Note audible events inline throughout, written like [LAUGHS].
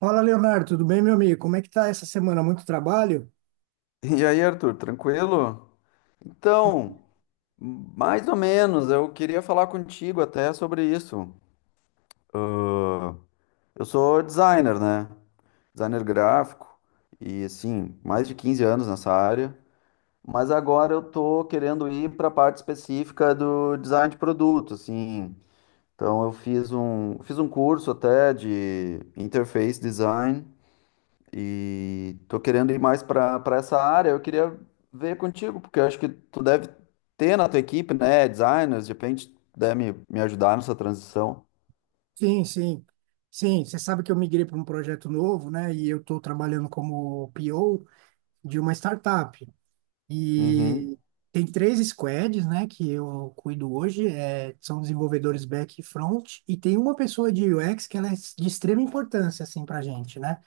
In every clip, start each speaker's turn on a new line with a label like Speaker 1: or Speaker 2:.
Speaker 1: Fala, Leonardo, tudo bem, meu amigo? Como é que tá essa semana? Muito trabalho?
Speaker 2: E aí, Arthur, tranquilo? Então, mais ou menos, eu queria falar contigo até sobre isso. Ah, eu sou designer, né? Designer gráfico e assim, mais de 15 anos nessa área, mas agora eu tô querendo ir para a parte específica do design de produto, assim. Então, fiz um curso até de interface design. E tô querendo ir mais para essa área. Eu queria ver contigo, porque eu acho que tu deve ter na tua equipe, né, designers, de repente puder me ajudar nessa transição.
Speaker 1: Sim, sim. Sim, você sabe que eu migrei para um projeto novo, né? E eu estou trabalhando como PO de uma startup.
Speaker 2: Uhum,
Speaker 1: E tem três squads, né, que eu cuido hoje, são desenvolvedores back e front, e tem uma pessoa de UX que ela é de extrema importância, assim, para gente, né?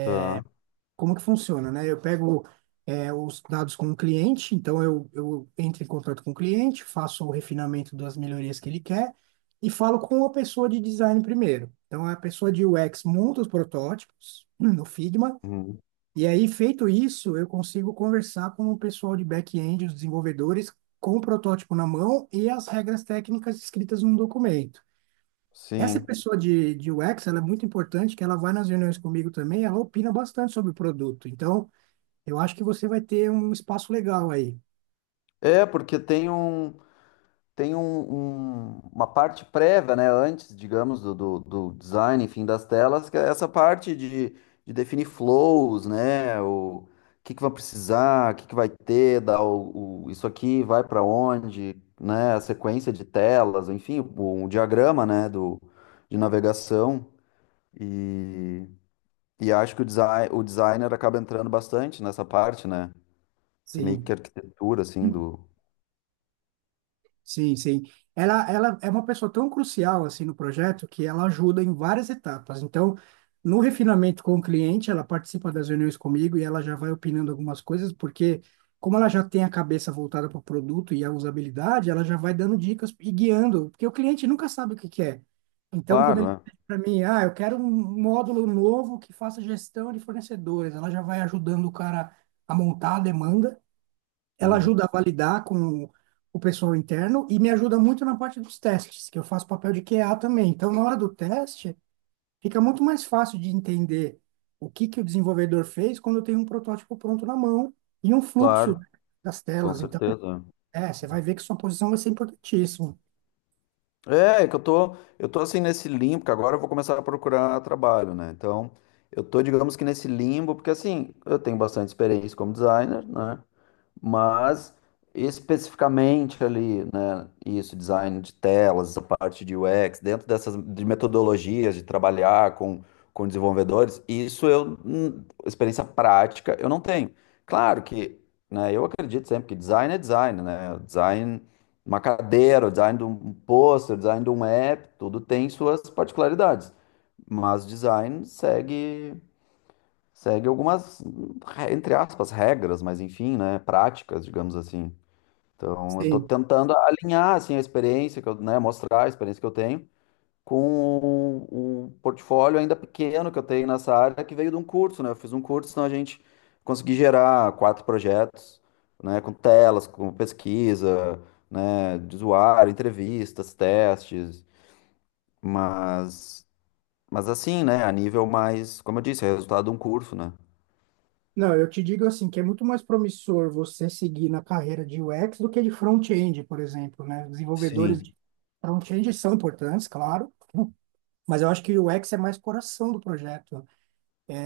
Speaker 2: tá.
Speaker 1: Como que funciona, né? Eu pego os dados com o cliente, então eu entro em contato com o cliente, faço o refinamento das melhorias que ele quer e falo com a pessoa de design primeiro. Então, a pessoa de UX monta os protótipos [CLEARS THROAT] no Figma,
Speaker 2: Uhum,
Speaker 1: e aí, feito isso, eu consigo conversar com o pessoal de back-end, os desenvolvedores, com o protótipo na mão e as regras técnicas escritas num documento. Essa
Speaker 2: sim.
Speaker 1: pessoa de UX, ela é muito importante, que ela vai nas reuniões comigo também, ela opina bastante sobre o produto. Então, eu acho que você vai ter um espaço legal aí.
Speaker 2: É, porque uma parte prévia, né, antes, digamos, do design, enfim, das telas, que é essa parte de definir flows, né, o que vai precisar, o que vai ter, dar isso aqui vai para onde, né, a sequência de telas, enfim, o diagrama, né, do, de navegação e, e acho que design, o designer acaba entrando bastante nessa parte, né, essa meio
Speaker 1: Sim.
Speaker 2: que arquitetura, assim, do...
Speaker 1: Sim, sim. Ela é uma pessoa tão crucial assim no projeto que ela ajuda em várias etapas. Então, no refinamento com o cliente, ela participa das reuniões comigo e ela já vai opinando algumas coisas, porque como ela já tem a cabeça voltada para o produto e a usabilidade, ela já vai dando dicas e guiando, porque o cliente nunca sabe o que quer. Então, quando
Speaker 2: Claro,
Speaker 1: ele
Speaker 2: é.
Speaker 1: pede para mim, ah, eu quero um módulo novo que faça gestão de fornecedores, ela já vai ajudando o cara a montar a demanda, ela
Speaker 2: Uhum.
Speaker 1: ajuda a validar com o pessoal interno e me ajuda muito na parte dos testes, que eu faço papel de QA também. Então, na hora do teste, fica muito mais fácil de entender o que que o desenvolvedor fez quando eu tenho um protótipo pronto na mão e um fluxo
Speaker 2: Claro,
Speaker 1: das
Speaker 2: com
Speaker 1: telas. Então,
Speaker 2: certeza.
Speaker 1: você vai ver que sua posição vai ser importantíssima.
Speaker 2: É, é que eu tô assim nesse limbo, porque agora eu vou começar a procurar trabalho, né? Então, eu tô, digamos que nesse limbo, porque assim, eu tenho bastante experiência como designer, né? Mas especificamente ali, né, isso, design de telas, a parte de UX, dentro dessas de metodologias de trabalhar com desenvolvedores, isso eu experiência prática, eu não tenho. Claro que, né, eu acredito sempre que design é design, né? Design de uma cadeira, o design de um pôster, o design de um app, tudo tem suas particularidades. Mas design segue. Segue algumas, re- entre aspas, regras, mas enfim, né? Práticas, digamos assim. Então, eu tô
Speaker 1: Sim.
Speaker 2: tentando alinhar, assim, a experiência que eu, né, mostrar a experiência que eu tenho com o portfólio ainda pequeno que eu tenho nessa área, que veio de um curso, né? Eu fiz um curso, então a gente consegui gerar quatro projetos, né? Com telas, com pesquisa, né? De usuário, entrevistas, testes, mas, mas assim, né? A nível mais, como eu disse, é resultado de um curso, né?
Speaker 1: Não, eu te digo assim, que é muito mais promissor você seguir na carreira de UX do que de front-end, por exemplo, né? Desenvolvedores
Speaker 2: Sim.
Speaker 1: de front-end são importantes, claro, mas eu acho que o UX é mais coração do projeto.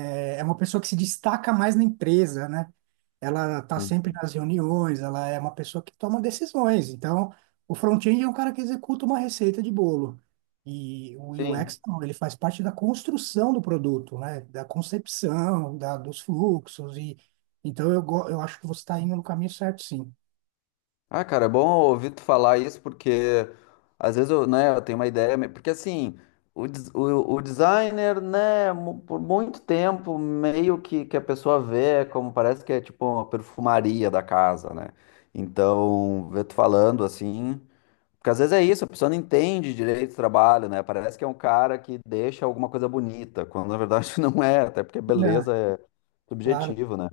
Speaker 1: É uma pessoa que se destaca mais na empresa, né? Ela está sempre nas reuniões, ela é uma pessoa que toma decisões. Então, o front-end é um cara que executa uma receita de bolo. E o
Speaker 2: Sim.
Speaker 1: UX, não, ele faz parte da construção do produto, né? Da concepção, da, dos fluxos. E então, eu acho que você está indo no caminho certo, sim.
Speaker 2: Ah, cara, é bom ouvir tu falar isso, porque às vezes eu tenho uma ideia, me- porque assim, o designer, né, mu- por muito tempo, que a pessoa vê como parece que é tipo uma perfumaria da casa, né? Então, ver tu falando assim. Porque às vezes é isso, a pessoa não entende direito do trabalho, né? Parece que é um cara que deixa alguma coisa bonita, quando na verdade [LAUGHS] não é, até porque
Speaker 1: É.
Speaker 2: beleza é
Speaker 1: Claro,
Speaker 2: subjetivo, né?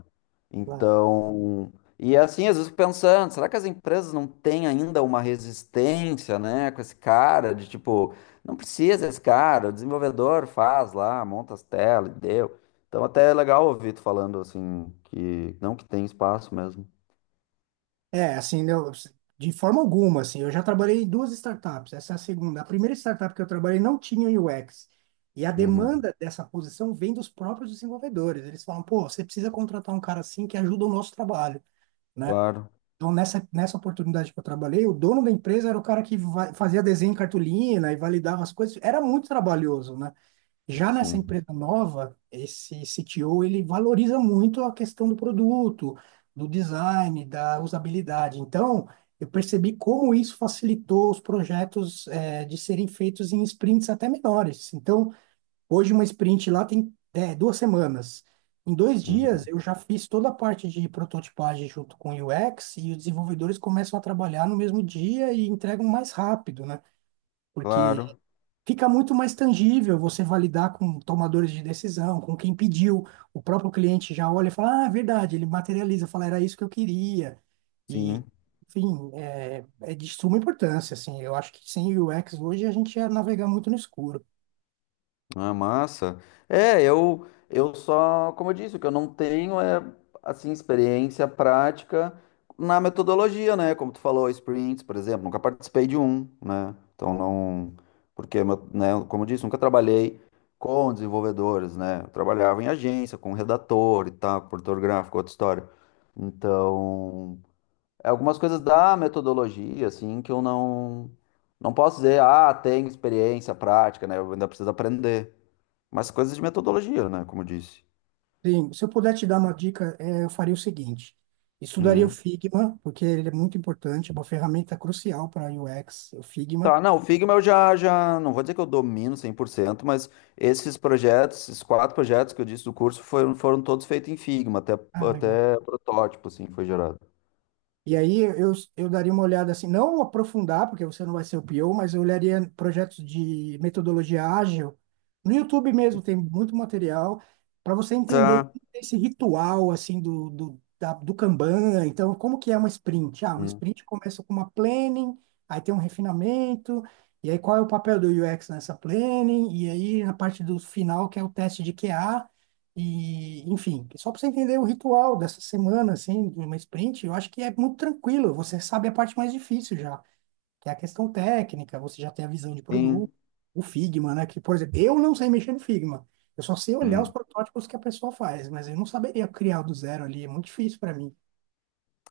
Speaker 1: claro.
Speaker 2: Então, e é assim, às vezes eu fico pensando, será que as empresas não têm ainda uma resistência, né, com esse cara de tipo, não precisa esse cara, o desenvolvedor faz lá, monta as telas, e deu. Então, até é legal ouvir tu falando assim que não, que tem espaço mesmo.
Speaker 1: É, assim, né, de forma alguma, assim, eu já trabalhei em duas startups, essa é a segunda. A primeira startup que eu trabalhei não tinha UX. E a
Speaker 2: Uhum.
Speaker 1: demanda dessa posição vem dos próprios desenvolvedores. Eles falam, pô, você precisa contratar um cara assim que ajuda o nosso trabalho, né?
Speaker 2: Claro,
Speaker 1: Então, nessa oportunidade que eu trabalhei, o dono da empresa era o cara que fazia desenho em cartolina e validava as coisas. Era muito trabalhoso, né? Já nessa
Speaker 2: sim.
Speaker 1: empresa nova, esse CTO, ele valoriza muito a questão do produto, do design, da usabilidade. Então, eu percebi como isso facilitou os projetos de serem feitos em sprints até menores. Então, hoje uma sprint lá tem duas semanas. Em dois dias,
Speaker 2: Uhum.
Speaker 1: eu já fiz toda a parte de prototipagem junto com o UX e os desenvolvedores começam a trabalhar no mesmo dia e entregam mais rápido, né? Porque
Speaker 2: Claro.
Speaker 1: fica muito mais tangível você validar com tomadores de decisão, com quem pediu, o próprio cliente já olha e fala, ah, é verdade, ele materializa, fala, era isso que eu queria. E
Speaker 2: Sim,
Speaker 1: enfim, é de suma importância, assim, eu acho que sem UX hoje a gente ia navegar muito no escuro.
Speaker 2: ah, massa. É, eu só, como eu disse, o que eu não tenho é assim experiência prática na metodologia, né? Como tu falou, sprints, por exemplo, nunca participei de um, né? Então não, porque meu- né, como eu disse, nunca trabalhei com desenvolvedores, né? Eu trabalhava em agência, com redator e tal, com produtor gráfico, outra história. Então, é algumas coisas da metodologia, assim, que eu não não posso dizer, ah, tenho experiência prática, né? Eu ainda preciso aprender. Mas coisas de metodologia, né? Como eu disse.
Speaker 1: Sim, se eu puder te dar uma dica, eu faria o seguinte, estudaria o
Speaker 2: Hum.
Speaker 1: Figma, porque ele é muito importante, é uma ferramenta crucial para UX, o Figma.
Speaker 2: Tá, não, o Figma eu já, não vou dizer que eu domino cem por cento, mas esses projetos, esses quatro projetos que eu disse do curso foram todos feitos em Figma,
Speaker 1: Ah, legal.
Speaker 2: até protótipo, assim, foi gerado.
Speaker 1: E aí eu daria uma olhada assim, não aprofundar, porque você não vai ser o PO, mas eu olharia projetos de metodologia ágil. No YouTube mesmo tem muito material para você entender
Speaker 2: Tá.
Speaker 1: como é esse ritual assim do Kanban. Então, como que é uma sprint? Ah, uma
Speaker 2: Hum.
Speaker 1: sprint começa com uma planning, aí tem um refinamento, e aí qual é o papel do UX nessa planning, e aí na parte do final, que é o teste de QA. E enfim, só para você entender o ritual dessa semana, assim, de uma sprint, eu acho que é muito tranquilo. Você sabe a parte mais difícil já, que é a questão técnica, você já tem a visão de produto,
Speaker 2: Sim.
Speaker 1: o Figma, né? Que, por exemplo, eu não sei mexer no Figma. Eu só sei olhar os
Speaker 2: Hum.
Speaker 1: protótipos que a pessoa faz, mas eu não saberia criar do zero ali, é muito difícil para mim.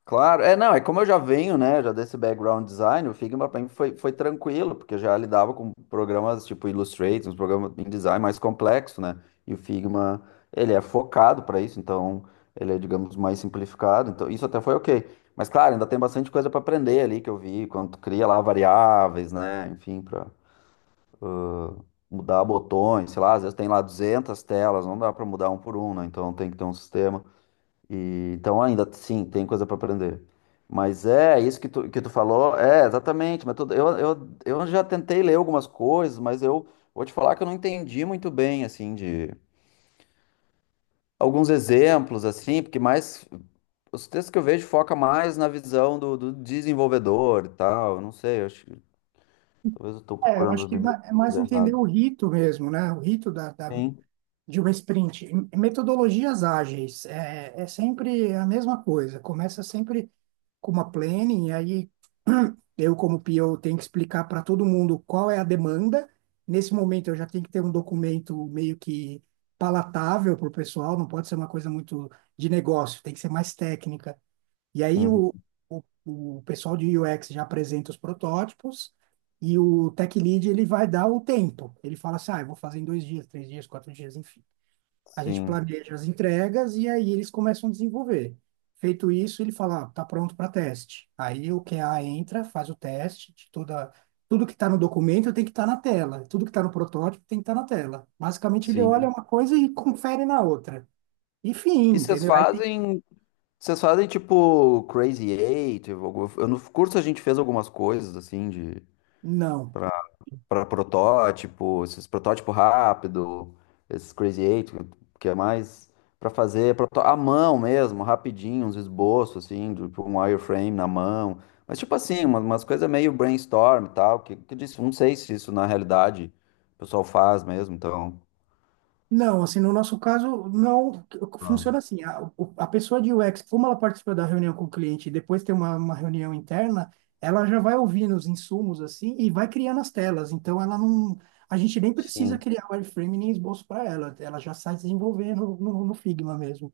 Speaker 2: Claro, é, não, é como eu já venho, né, já desse background design, o Figma para mim foi tranquilo, porque eu já lidava com programas tipo Illustrator, uns programas em design mais complexo, né, e o Figma, ele é focado para isso, então ele é, digamos, mais simplificado, então isso até foi ok, mas claro, ainda tem bastante coisa para aprender ali que eu vi, quando tu cria lá variáveis, né, enfim, para mudar botões, sei lá, às vezes tem lá 200 telas, não dá para mudar um por um, né, então tem que ter um sistema. E, então ainda sim, tem coisa para aprender. Mas é isso que tu falou, é exatamente, mas tudo- eu já tentei ler algumas coisas, mas eu vou te falar que eu não entendi muito bem assim de alguns exemplos assim, porque mais os textos que eu vejo foca mais na visão do desenvolvedor e tal, eu não sei, eu acho que talvez eu estou
Speaker 1: É, eu
Speaker 2: procurando
Speaker 1: acho
Speaker 2: as
Speaker 1: que é é
Speaker 2: bibliotecas
Speaker 1: mais entender
Speaker 2: erradas.
Speaker 1: o rito mesmo, né? O rito da
Speaker 2: Sim.
Speaker 1: de um sprint. Metodologias ágeis é sempre a mesma coisa. Começa sempre com uma planning, e aí [CLEARS THROAT] eu, como PO, tenho que explicar para todo mundo qual é a demanda. Nesse momento, eu já tenho que ter um documento meio que palatável para o pessoal, não pode ser uma coisa muito de negócio, tem que ser mais técnica. E aí,
Speaker 2: Uhum.
Speaker 1: o, o pessoal de UX já apresenta os protótipos. E o tech lead, ele vai dar o tempo. Ele fala assim, ah, eu vou fazer em dois dias, três dias, quatro dias, enfim. A gente
Speaker 2: Sim.
Speaker 1: planeja as entregas e aí eles começam a desenvolver. Feito isso, ele fala, ah, tá pronto para teste. Aí o QA entra, faz o teste de toda, tudo que está no documento tem que estar na tela, tudo que está no protótipo tem que estar na tela. Basicamente, ele olha
Speaker 2: Sim.
Speaker 1: uma coisa e [LAUGHS] confere na outra. E fim,
Speaker 2: E vocês
Speaker 1: entendeu? Aí tem,
Speaker 2: fazem Vocês fazem tipo Crazy Eight? Algum- Eu no curso a gente fez algumas coisas assim de
Speaker 1: não.
Speaker 2: pra, pra protótipo, esses protótipo rápido, esses Crazy Eight, que é mais pra fazer proto- à mão mesmo, rapidinho, uns esboços assim, de- tipo um wireframe na mão. Mas tipo assim, uma- umas coisas meio brainstorm e tal, que eu disse, não sei se isso na realidade o pessoal faz mesmo, então.
Speaker 1: Não, assim, no nosso caso, não
Speaker 2: Ah.
Speaker 1: funciona assim. A pessoa de UX, como ela participa da reunião com o cliente e depois tem uma reunião interna, ela já vai ouvindo os insumos, assim, e vai criando as telas. Então, ela não. A gente nem precisa
Speaker 2: Sim,
Speaker 1: criar wireframe nem esboço para ela. Ela já sai desenvolvendo no Figma mesmo.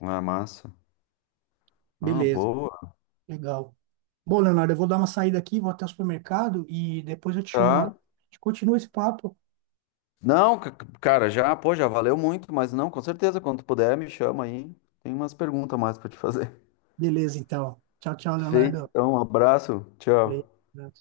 Speaker 2: é massa. Ah,
Speaker 1: Beleza,
Speaker 2: boa.
Speaker 1: legal. Bom, Leonardo, eu vou dar uma saída aqui, vou até o supermercado e depois eu te chamo no. A
Speaker 2: Tá.
Speaker 1: gente continua esse papo.
Speaker 2: Não, ca- cara, já, pô, já valeu muito, mas não, com certeza, quando tu puder, me chama aí. Tem umas perguntas mais pra te fazer.
Speaker 1: Beleza, então. Tchau, tchau,
Speaker 2: [LAUGHS] Feito,
Speaker 1: Leonardo.
Speaker 2: então, um abraço, tchau.
Speaker 1: Valeu.